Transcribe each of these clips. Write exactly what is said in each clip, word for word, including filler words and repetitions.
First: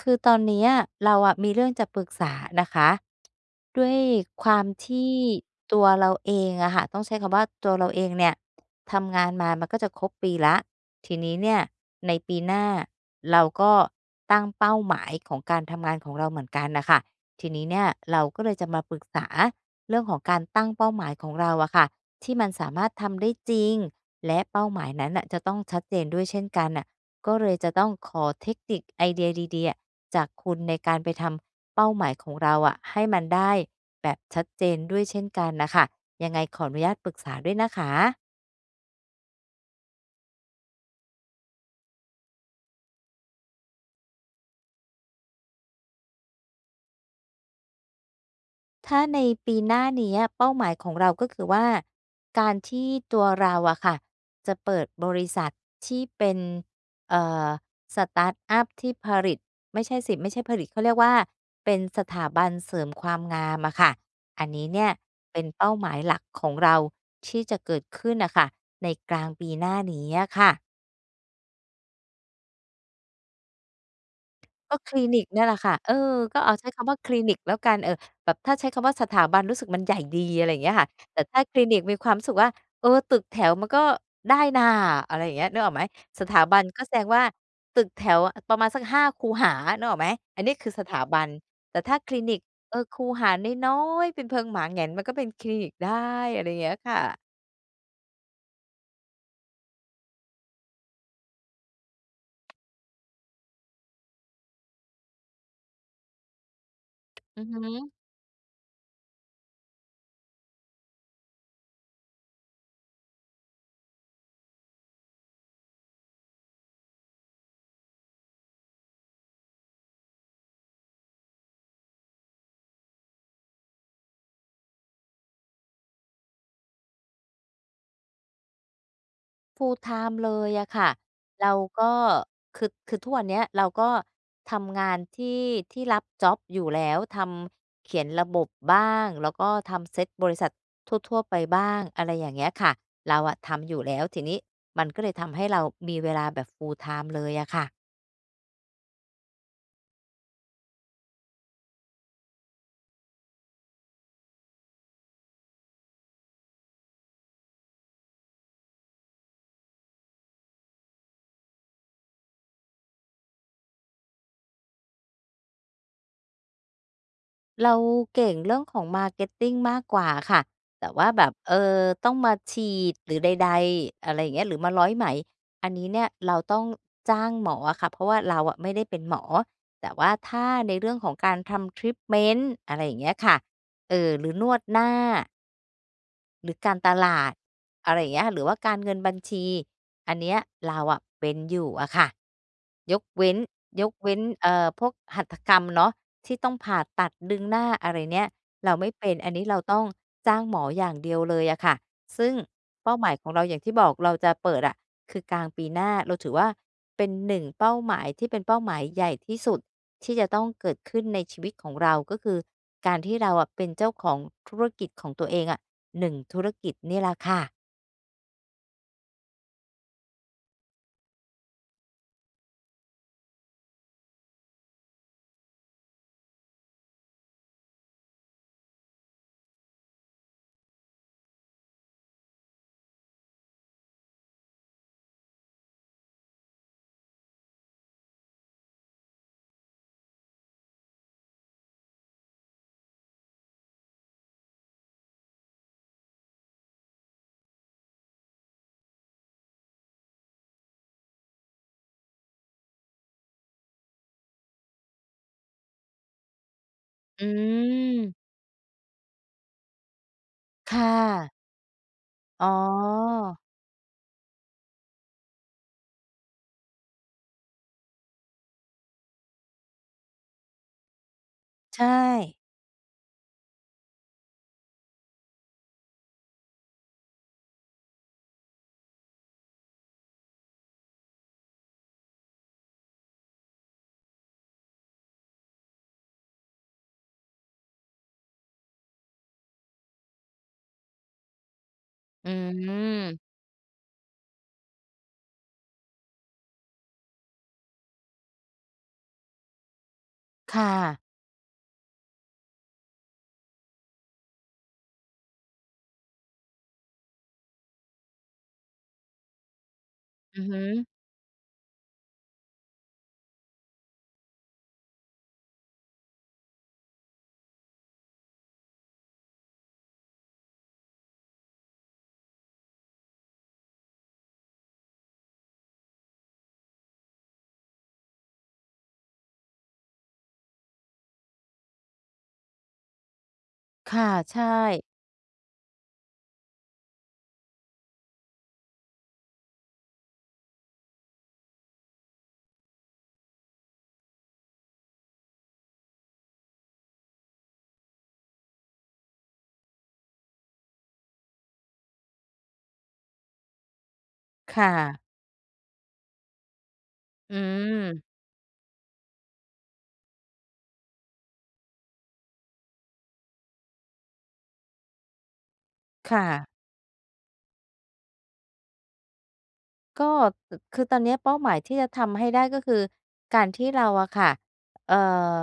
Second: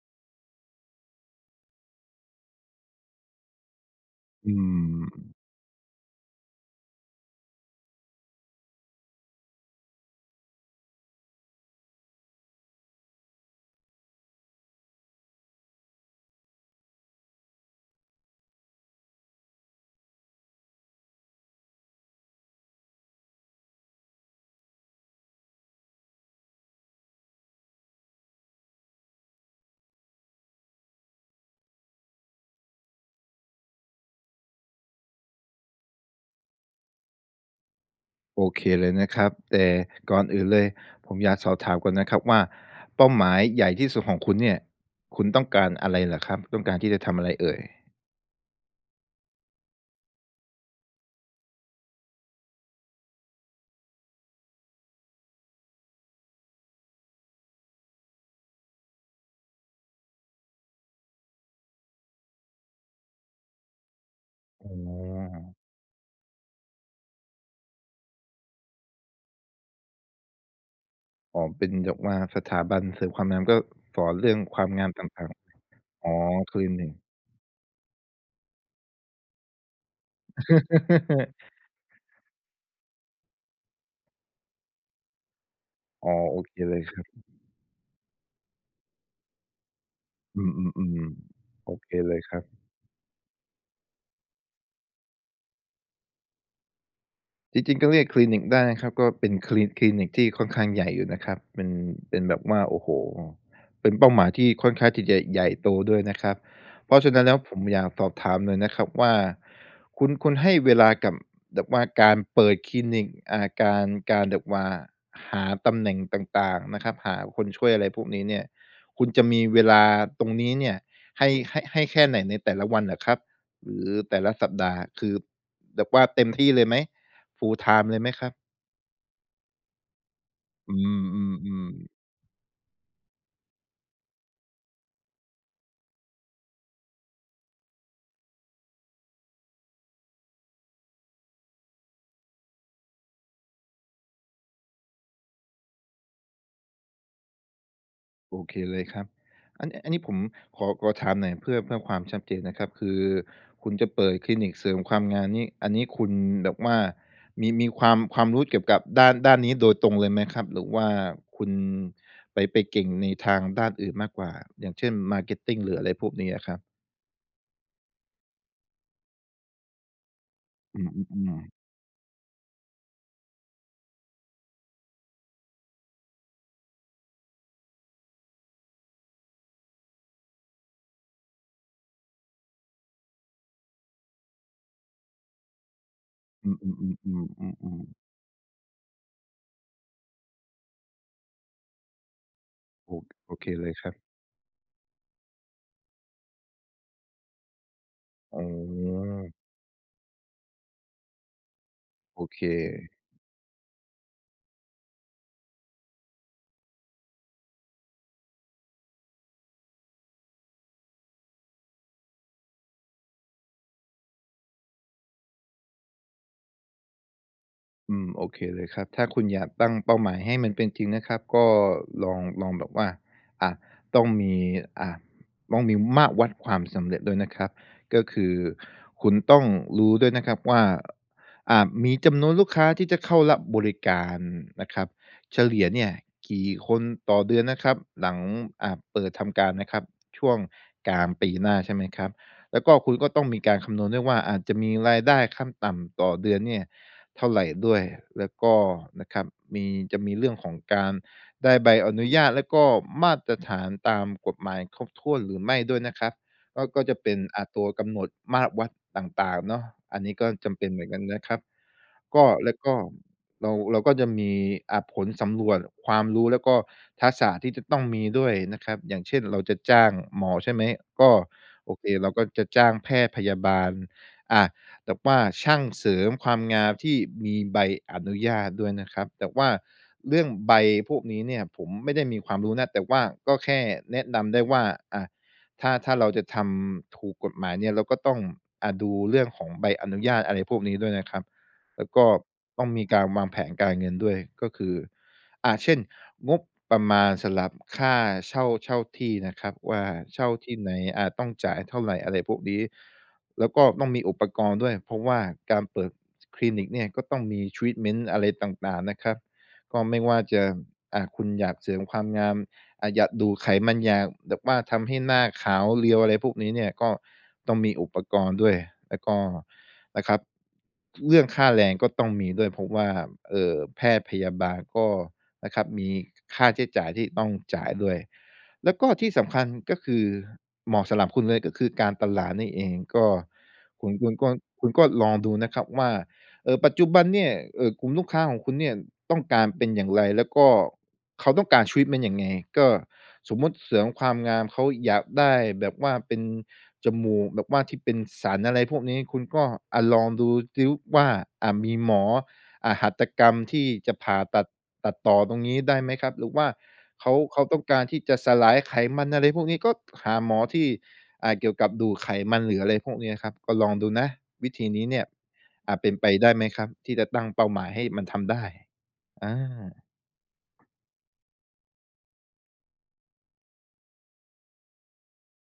คือตอนเนี้ยเราอะมีเรื่องจะปรึกษานะคะด้วยคอืวามมที่ตัวเราเองอะค่ะต้องใช้คำว่าตัวเราเองเนี่ยทำงานมามันก็จะครบปีละทีนี้เนี่ยในปีหน้าเราก็ตั้งเป้าหมายของการทำงานของเราเหมือนกันนะคะทีนี้เนี่ยเราก็เลยจะมาปรึกษาเรื่องของการตั้งเป้าหมายของเราอะค่ะที่มันสามารถทำได้จริงและเป้าหมายนั้นน่ะจะต้องชัดเจนด้วยเช่นกันน่ะ ก็เลยจะต้องขอเทคนิคไอเดียดีๆอะจากคุณในการไปทำเป้าหมายของเราอะให้มันได้แบบชัดเจนด้วยเช่นกันนะคะยังไงขออนุญาตปรึกษาด้วยนะคะ โอเคเลยนะครับแต่ก่อนอื่นเลยผมอยากสอบถามก่อนนะครับว่าเป้าหมายใหญ่ที่สุดของคุณเนี่ยคุณต้องการอะไรเหรอครับต้องการที่จะทำอะไรเอ่ยถ้าในปีหน้านี้อะเป้าหมายของเราก็คือว่าการที่ตัวเราอะค่ะจะเปิดบริษัทที่เป็นเอ่อสตาร์ตอัปที่ผลิตไม่ใช่สิไม่ใช่ผลิตเขาเรียกว่าเป็นสถาบันเสริมความงามอะค่ะอันนี้อ๋เนี่ยเป็อนเป้าหมายหลักของเราที่จะเกิดขึ้นน่ะค่ะในกลางปีหน้านี้อะค่ะ อ๋อเป็นแบบว่าสถาบันเสริมความงามก็สอนเรื่องความก็งาคมลินิกต่างเนี่ยแหละค่ะเออๆอ๋อก็คเอาลิใช้นิคำก ว่าคลินิกแล้วกันเออแบบถ้าใช้คำว่าสถาบันรู้สึกมันใหญ่ดีอะไรอย่างเงี้ยค่ะแต่ถ้า คลินิกมีความรู้สึกว่าเออตึกแถวมันก็ได้น่าอะไรอย่างเงี้ยนึกออกไหมอ๋อสโอถาเคบันเลก็ยแสคดรังบว่าตึกแถวประมาณสักห้าคูหานึกออกไหมอัอืนนี้คือสถามบันๆๆโอแต่เคถ้าคเลลิยคนิกรับ เออคูหาน้อยๆเป็นเพิงหมาแหง่นมันก็เป็นคลินิกได้อะไรอย่างเงี้ยค่ะจริงๆก็เรียกคลินิกได้นะครับก็เป็นคลิคลินิกที่ค่อนข้างใหญ่อยู่นะครับเป็นเป็นแบบว่าโอ้โฮเป็นเป้าหมายที่ค่อนข้างที่จะใหญ่โตด้วยนะครับเพราะฉะนั้นแล้วอือผฮึ มอยากสอบถามหน่อยนะครับว่าคุณคุณให้เวลากับแบบว่าการเปิดคลินิกอ่าการการแบบว่าหาตำแหน่งต่างๆนะครับหาคนช่วยอะไรพวกนี้เนี่ยคุณจะมีเวลาตรงนี้เนี่ยให้ให้ให้แค่ไหนในแต่ละวันเหรอครับหรือแต่ละสัปดาห์คือแบบว่าเต็มที่เลยไหม full time เลยไหมครับ full time เลยอะอืค่ะ เรามก็ๆๆคือคือทุกวันเนี้ยเราก็ทำงานที่ที่รับจ็อบอยู่แล้วทำเขียนระบบบ้างแล้วก็ทำเซตบริษัททั่วๆไปบ้างอะไรอย่างเงี้ยค่ะเราอะทำอยู่แล้วทีนี้มันก็เลยทำให้เรามีเวลาแบบ full time เลยอะค่ะ โอเคเลยครับอันอันนี้ผมขอขอถามหน่อยเพื่อเพื่อความชัดเจนนะครับคือคุณจะเปิดคลินิกเสริมความงามนี่อันนี้คุณแบบว่ามีมีความความรู้เกี่ยวกับด้านด้านนี้โดยตรงเลยไหมครับหรือว่าคุณไปไปเก่งในทางด้านอื่นมากกว่าอย่างเช่น marketing หรืออะไรพวกนี้อะครับเราเก่งเรื่องของ มาร์เก็ตติ้ง มากกว่าค่ะ อืแต่ว่าแบมบเอๆๆอต้องมาฉีดหรือใดๆอะไรอย่างเงี้ยหรือมาร้อยไหมอันนี้เนี่ยเราต้องจ้างหมออะค่ะเพราะว่าเราอะไม่ได้เป็นหมอแต่ว่าถ้าในเรื่องของการทำ ทรีตเมนต์ อะไรอย่างเงี้ยค่ะเออหรือนวดหน้า หอืรือการตลามๆดๆๆๆๆอะไรอย่างเงี้ยหรือว่าการเงินบัญชีอันเนี้ยเราอะเป็นอยู่อะค่ะโอยกเว้โอนเคเลยยครักบเว้นเอ่อพวกหัตถกรรมเนาะที่ต้องผ่าตัดดึงหน้าอะไรเนี่ยอ๋เราไม่เป็อนอันนี้เราต้องจ้างหมออย่างเดียวเลยอะค่ะโอซึ่งเค เป้าหมายของเราอย่างที่บอกเราจะเปิดอะคือกลางปีหน้าเราถือว่าเป็นหนึ่งเป้าหมายที่เป็นเป้าหมายใหญ่ที่สุดที่จะต้องเกิดขึ้นในชีวิตของเราก็คือการที่เราอะเป็นเจ้าของธุรกิจของตัวเองอะ หนึ่งธุรกิจนี่แหละค่ะ อืมโอเคเลยครับถ้าคุณอยากตั้งเป้าหมายให้มันเป็นจริงนะครับก็ลองลองแบบว่าอ่าต้องมีอ่าต้องมีมาตรวัดความสำเร็จด้วยนะครับก็คือคุณต้องรู้ด้วยนะครับว่าอ่ามีจำนวนลูกค้าที่จะเข้ารับบริการนะครับเฉลี่ยเนี่ยกี่คนต่อเดือนนะครับหลังอ่าเปิดทำการนะครับช่วงกลางปีหน้าใช่ไหมครับแล้วก็คุณก็ต้องมีการคำนวณด้วยว่าอาจจะมีรายได้ขั้นต่ำต่อเดือนเนี่ย เท่าไหรด้วยแล้วก็นะครับมีจะมีเรื่องของการได้ใบอนุญาตแล้วก็มาตรฐานตามกฎหมายครบถ้วนหรือไม่ด้วยนะครับก็ก็จะเป็นอือ่าตัวกำหนดม มาตรวัดต่างๆเนาะอันนี้ก็จำเป็นเหมือค่ะ นกันนะครับก็อ๋อ แล้วก็เราเราก็จะมีอ่าผลสำรวจความรู้แล้วก็ทักษะที่จะต้องมีด้วยนะครับอย่างเช่นเราจะจ้างหมอใช่ไหมก็โอเคใช่ เราก็จะจ้างแพทย์พยาบาลอ่า แต่ว่าช่างเสริมความงามที่มีใบอนุญาตด้วยนะครับแต่ว่าเรื่องใบพวกนี้เนี่ยผมไม่ได้มีความรู้นะแต่ว่าก็แค่แนะนำได้ว่าอะถ้าถ้าเราจะทำถูกกฎหมายเนี่ยเราก็ต้องอ่าดูเรื่องของใบอนุญาตอะไรพวกนี้ด้วยนะครับแล้วก็อืต้องมีการวางม แผนการเงินด้วยก็คืออ่าเช่นงบประมาณสำหรับค่าเช่าเช่าที่นะครับว่าเช่าที่ไหค่ะ นอ่าต้องจ่ายเท่าไรอะไรพวกนี้ แล้วก็ต้องมีอุปกรณ์ด้วยเพราะว่าการเปิดคลินิกเนี่ยก็ต้องมีทรีตเมนต์อะไรต่างๆนะครับก็ไม่ว่าอืจะอฮึอ่าคุณอยากเสริมความงามอ่าอยากดูดไขมันอยากแบบว่าทำให้หน้าขาวเรียวอะไรพวกนี้เนี่ยก็ต้องมีอุปกรณ์ด้วยแล้วก็นะครับเรื่องค่าแรงก็ต้องมีด้วยเพราะว่าเออแพทย์พยาบาลก็นะครับมีค่าใช้จ่ายที่ต้องจ่ายด้วย แล้วก็ที่สำคัญก็คือเหมาะสำหรับคุณเลยก็คือการตลาดนี่เองก็คุณคุค่ะ ณก็ใช่ คุณก็ลองดูนะครับว่าเอ่อปัจจุบันเนี่ยเอ่อกลุ่มลูกค้าของคุณเนี่ยต้องการเป็นอย่างไรแล้วก็เขาต้องการ treat มันยังไงก็สมมุติเสริมความงามเขาอยากได้แบบว่าเป็นจมูกแบบว่าที่เป็นสันอะไรพวกนี้คุณก็อะลองดูซิว่าอ่ามีหมอ อ่าหัตถกรรมที่จะผ่าตัดค่ะ ตัดต่อตรงนี้ได้ไหมครับหรือว่าเขาอืเขาต้องม การที่จะสลายไขมันอะไรพวกนี้ก็หาหมอที่อ่าเกี่ยวกับดูดไขมันหรืออะไรพวกนี้ครับก็ลองดูนะวิธีนี้เนี่ยอ่าเป็นไปค่ะ ได้ไหมครับที่จะตั้งเป้าหมายให้มันทำได้อาก็คคือตอนเนี้ยเป้าหมายที่จะทำให้ได้ก็คือการที่เราอะค่ะเอ่อ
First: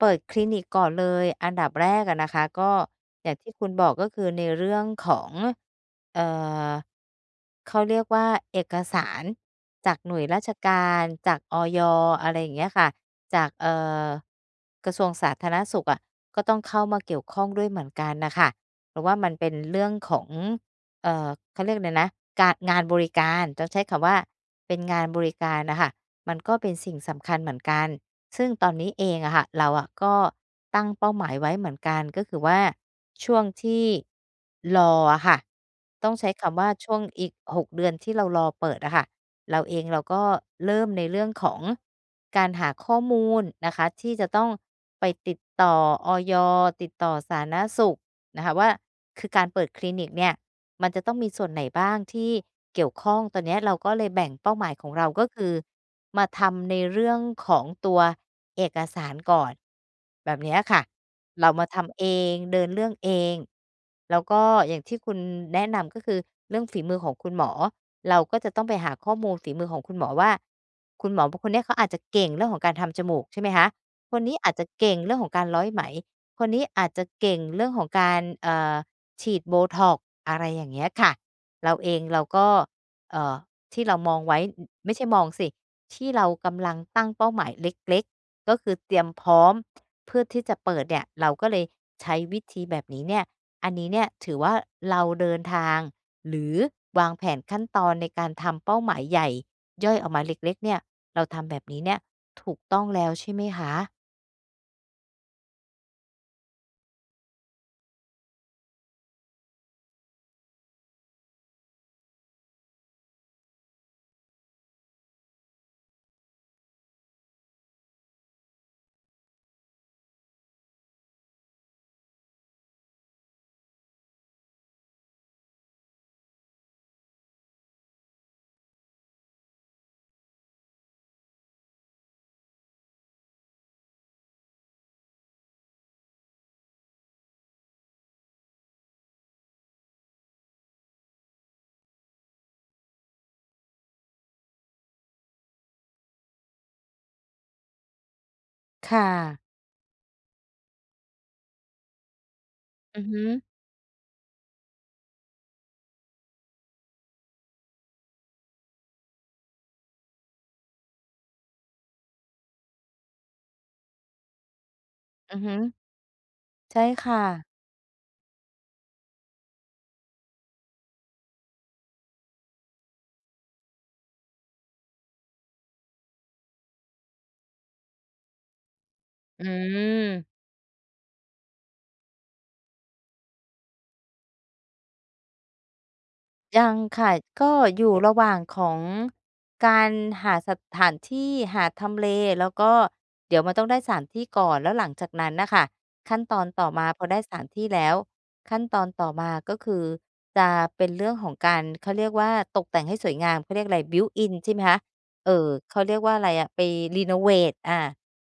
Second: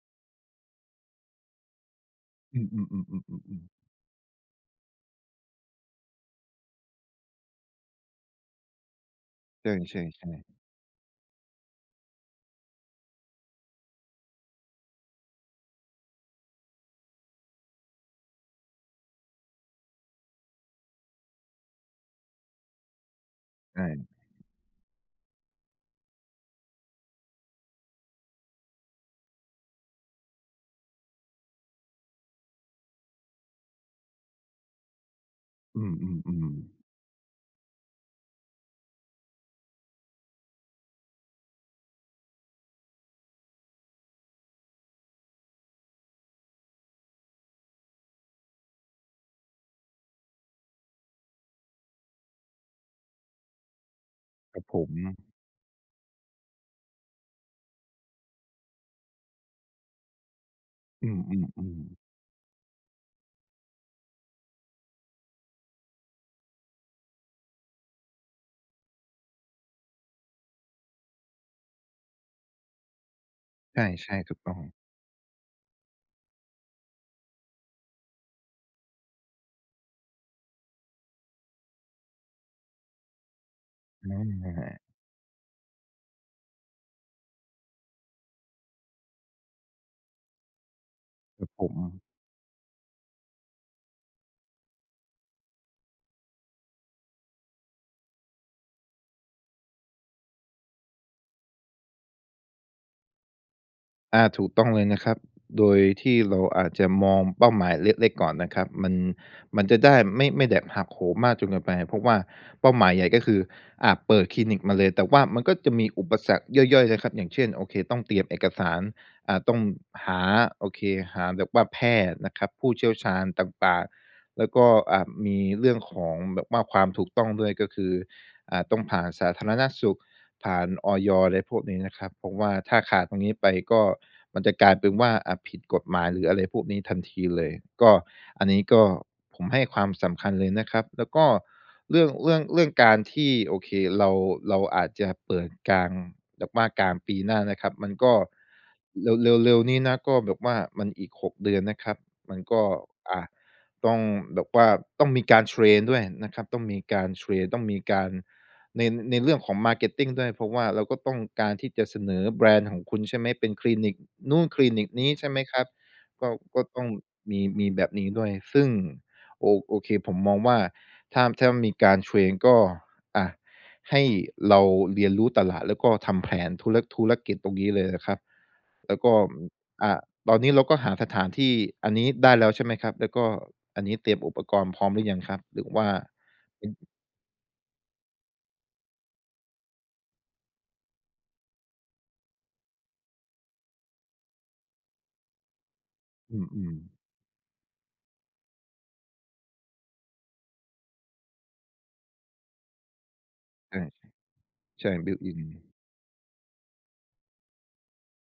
เปิดคลินิกก่อนเลยอันดับแรกอะนะคะอืมก็ๆอย่างที่ๆคุๆๆณบๆอกก็คือในเรื่องของเอ่อเขาเรียกว่าเอกสารจากใช่หน่วยราชๆการจากอยอะไรอย่างเงี้ยค่ะจากเอ่อกระทรวงสาธารณสุขอะก็ต้องเข้ามาเกี่ยวข้องด้วยเหมือนกันน่ะค่ะเพราะว่ามันเป็นเรื่องของ เอ่อเขาเรียกเลยรนะการงานบริการต้องๆใช้ใช่คำว่าเป็นงานบริการน่ะค่ะมันก็เป็นสิ่งสำคัญเหมือนกันซึ่งตอนนี้เองอะค่ะเราอะก็ตั้งเป้าหมายไว้เหมือนกันก็คือว่าช่วงที่รออะค่ะอืต้องใช้มๆคำว่าๆช่วงอีกหกเดือนที่เรารอเปิดอะค่ะเราเองเราก็เริ่มในเรื่องของการหาข้อมูลนะคะที่จะต้องไปติดต่ออยติดต่อสาธารณสุขนะคะว่าคือการเปิดคลินิกเนี่ย มันจะต้องมีส่วนไหนบ้างที่เกี่ยวข้อง ตอนเนี้ยเราก็เลยแบ่งเป้าครัหบมายผขอมงเราก็คือมาทำในเรื่องของตัวเอกสารก่อนแบบเนี้ยค่ะ อืเรามามๆๆทำเองเดินเรื่องเอง แล้วก็อย่างที่คุณแนะนำก็คือเรื่องฝีมือของคุณหมอเราก็จะต้องไปหาข้อมูลฝีมือของคุณหมอว่าคุณหมอคนเนี้ยเขาอาจจะเก่งเรื่องของการทำจมูกใช่ไหมคะใคช่นๆถูนี้กอาต้จองจะเก่งเรื่องของการร้อยไหมคนนี้อาจจะเก่งเรื่องของการเอ่อ ฉีด โบท็อกซ์ อกซ์อะไรอย่างเงี้ยค่ะเราเองเราก็เอ่อที่เรามอองไว้อาไม่ใช่มองสิที่เรากำลังตั้งเป้าหมายเล็กๆก็คือเตรียมพร้อมเพื่อที่จะเปิดเนี่ยเราคก็รับเลผยม ใช้วิธีแบบนี้เนี่ยอันนี้เนี่ยถือว่าเราเดินทางหรือวางแผนขั้นตอนในการทำเป้าหมายใหญ่ย่อยออกมาเล็กๆเนี่ยเราทำแบบนี้เนี่ยถูกต้องแล้วใช่ไหมคะอาถูกต้องเลยนะครับโดยที่เราอาจจะมองเป้าหมายเล็กๆก่อนนะครับมันมันจะได้ไม่ไม่แบบหักโหมมากจนเกินไปเพราะว่าเป้าหมายใหญ่ก็คืออ่าเปิดคลินิกมาเลยแต่ว่ามันก็จะมีอุปสรรคย่อยๆนะครับอย่างเช่นโอเคต้องเตรียมเอกสารอ่าต้องหาโอเคหาแบบว่าแพทย์นะครับผู้เชี่ยวชาญต่างๆแล้วก็อ่ามีเรื่องของแบบว่าความถูกต้องด้วยก็คืออ่าต้องผ่านสาธารณสุข ผ่านอยอะไรพวกนี้นะครับเพราะว่าถ้าขาดตรงนี้ไปก็มันจะกลายเป็นว่าอ่าผิดกฎหมายหรืออะไรพวกนี้ทันทีเลยก็อันนี้ก็ผมให้ความสำคัญเลยนะครับแล้วก็เรื่องเรื่องเรื่องการที่โอเคเราเราอาจจะเปิดกลางแบบว่ากลางปีหน้านะครับมันก็ค่เร็วเร็วะเร็วนี้นะก็แบบว่ามันอีกหกเดือนนะครับมันก็อือฮึอ่าต้องแบบว่าต้องมีการเทรนด้วยนะครับต้องมีการเทรนต้องมีการ ในในเรื่องของ marketing ด้วยเพราะว่าเราก็ต้องการที่จะเสนอแบรนด์ของคุณใช่ไหมเป็นคลินิกนู่นคลินิกนี้ใช่อืไหมอฮึครับก็ก็ต้ใช่องค่ะมีมีแบบนี้ด้วยซึ่งโอโอเคผมมองว่าถ้าถ้ามีการเทรนก็อะให้เราเรียนรู้ตลาดแล้วก็ทำแผนธุรธุรกิจตรงนี้เลยนะครับแล้วก็อือ่าตอนม นี้เราก็หาสถานที่อันนี้ได้แล้วใช่ไหมครับแล้วก็อันนี้เตรียมอุปกรณ์พร้อมหรือยังครับหรือว่าเป็ยันงค่ะก็อยู่ระหว่างของการหาสถานที่หาทำเลแล้วก็เดี๋ยวมันต้องได้สถานที่ก่อนแล้วหลังจากนั้นน่ะค่ะขั้นตอือนต่อมมาๆพอได้สถานที่แล้วขั้นตอนต่อมาก็คือจะเป็นเรื่องของการเขาเรียกว่าตกแต่งให้สวยงามเขาเรียกอะไร ใช่ built in ใช่ไหมคะใช่ built เอ่ in อเขาเรียกว่าอะไรอะไปรีโนเวตอา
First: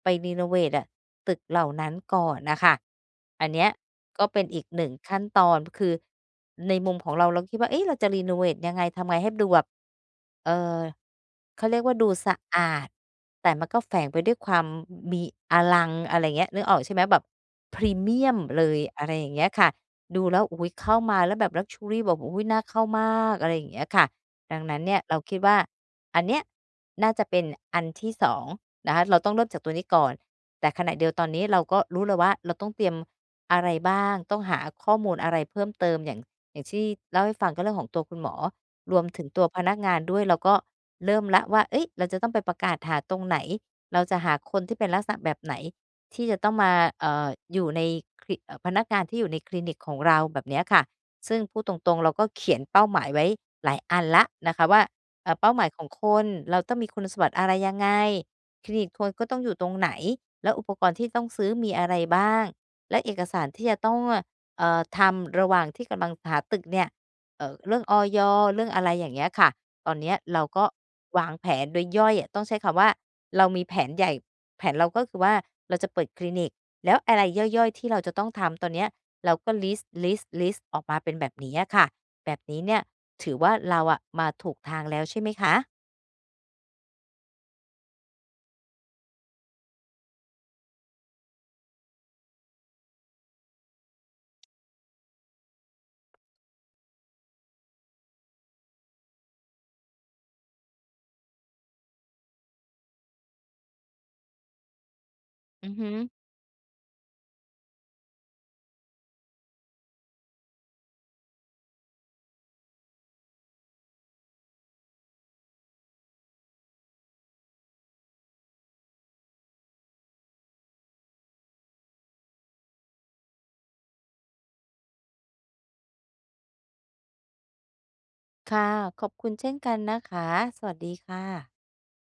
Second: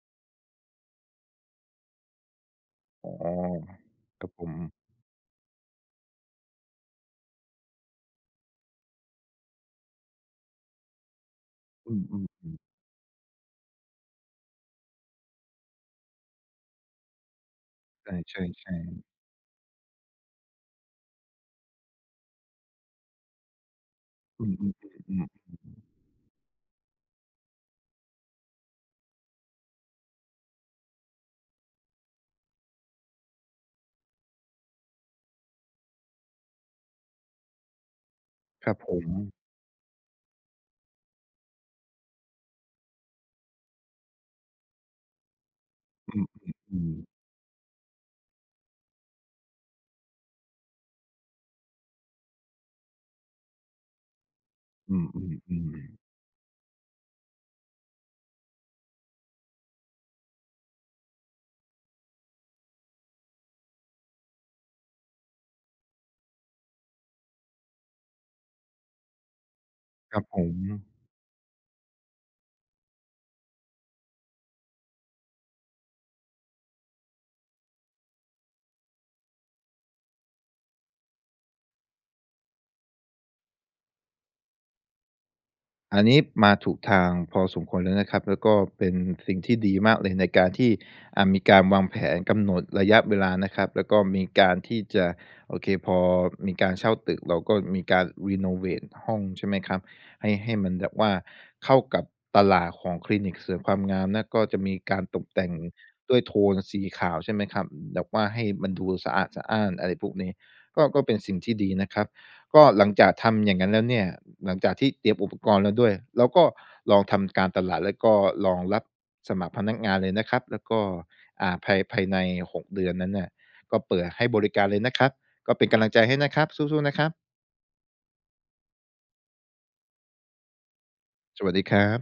ไปรีโนเวตอะตึกเหล่านั้นก่อนน่ะค่ะอ๋อันเนี้ยอคก็รับเป็ผนมอีกหนึ่งขั้นตอนคือในมุมของเราเราคิดว่าเอ๊ะเราจะรีโนเวตยังไงทำไงให้ดูแบบเอ่อเขาเรียกว่าดูอืสะมๆอาดแต่มันก็แฝงไปด้วยความมีอลังอะไรอย่างเงี้ยนึกออกใช่ไหมแบบพรีเมียมเลใช่ยๆอะไรๆอย่างเงี้ยค่ะดูแล้วอุ๊ยเข้ามาแล้วแบบ Luxury แบบอุ๊ยน่าเข้ามากอะไรอย่างเงี้ยค่ะอืดังนั้นเนี่ยเรามคิดๆว่าๆๆอันเนี้ยน่าจะเป็นอันที่สอง นะคะเราต้องเริ่มจากตัวนี้ก่อนแต่ขณะเดียวตอนนี้เราก็รู้แล้วว่าเราต้องเตรียมอะไรบ้างต้องหาข้อมูลอะไรเพิ่มเติมอย่างอย่างที่เล่าให้ฟังก็เรื่องของตัวคุณหมอครับผรวมมถึงตัวพนักงานด้วยเราก็เริ่มแล้วว่าเฮ้ยเราจะต้องไปประกาศหาตรงไหนเราจะหาคนที่เป็นลักษณะแบบไหนอืที่จะต้องมามๆเอ่ๆออยู่ในคลิเอ่อพนักงานที่อยู่ในคลินิกของเราแบบเนี้ยค่ะซึ่งพูดตรงๆเราก็เขียนเป้าหมายไว้หลายอันแล้วนะคะว่าอืเอ่อเป้าหมายมของๆคๆนเราต้องมีคุณสมบัติอะไรยังไง คลินิกควรก็ต้องอยู่ตรงไหนแล้วอุปกรณ์ที่ต้องซื้อมีอะไรบ้างและเอกสารที่จะต้องเอ่อทำระหว่างที่กำลังหาตึกเนี่ยเอ่อเรื่องอยเรื่องอะไรอย่างเงี้ยค่ะตอนเนี้คยรับผเราม ก็วางแผนโดยย่อยอะต้องใช้คำว่าเรามีแผนใหญ่แผนเราก็คือว่าเราจะเปิดคลินิกแล้วอะไรย่อยๆที่เราจะต้องทำตอนเนี้ยเราก็ลิสต์ลิสต์ลิสต์ออกมาเป็นแบบนี้อะค่ะแบบนี้เนี่ยถือว่าเราอะมาถูกทางแล้วใช่ไหมคะอันนี้มาถูกทางพอสมควรแล้วนะครับแล้วก็เป็นสิ่งที่ดีมากเลยในการที่อ่ามีการวางแผนกำหนดระยะเวลานะครับแล้วก็มีการที่จะโอเคพอมีการเช่าตึกเราก็มีการรีโนเวทห้องใช่ไหมครับให้ให้มันแบบว่าเข้ากับตลาดของคลินิกเสริมความงามนะก็จะมีการตกแต่งอือฮึ ด้วยโทนสีขาวใช่ไหมครับแบบว่าให้มันดูสะอาดสะอ้านอะไรพวกนี้ก็ก็เป็นสิ่งที่ดีนะครับ ก็หลังจากทำอย่างนั้นแล้วเนี่ยหลังจากที่เตรียมอุปกรณ์แล้วด้วยเราก็ลองทำการตลาดแล้วก็ลองรับสมัครพนักงานเลยนะครับแล้วก็อ่าภายภายในหกเดือนนั้นน่ะก็เปิดให้บริการเลยนะครับก็เป็นกำลังใจให้นะครับสู้ๆนะครับค่ะ ขอบคุณเช่นกันนะคะ สวัสดีค่ะสวัสดีครับ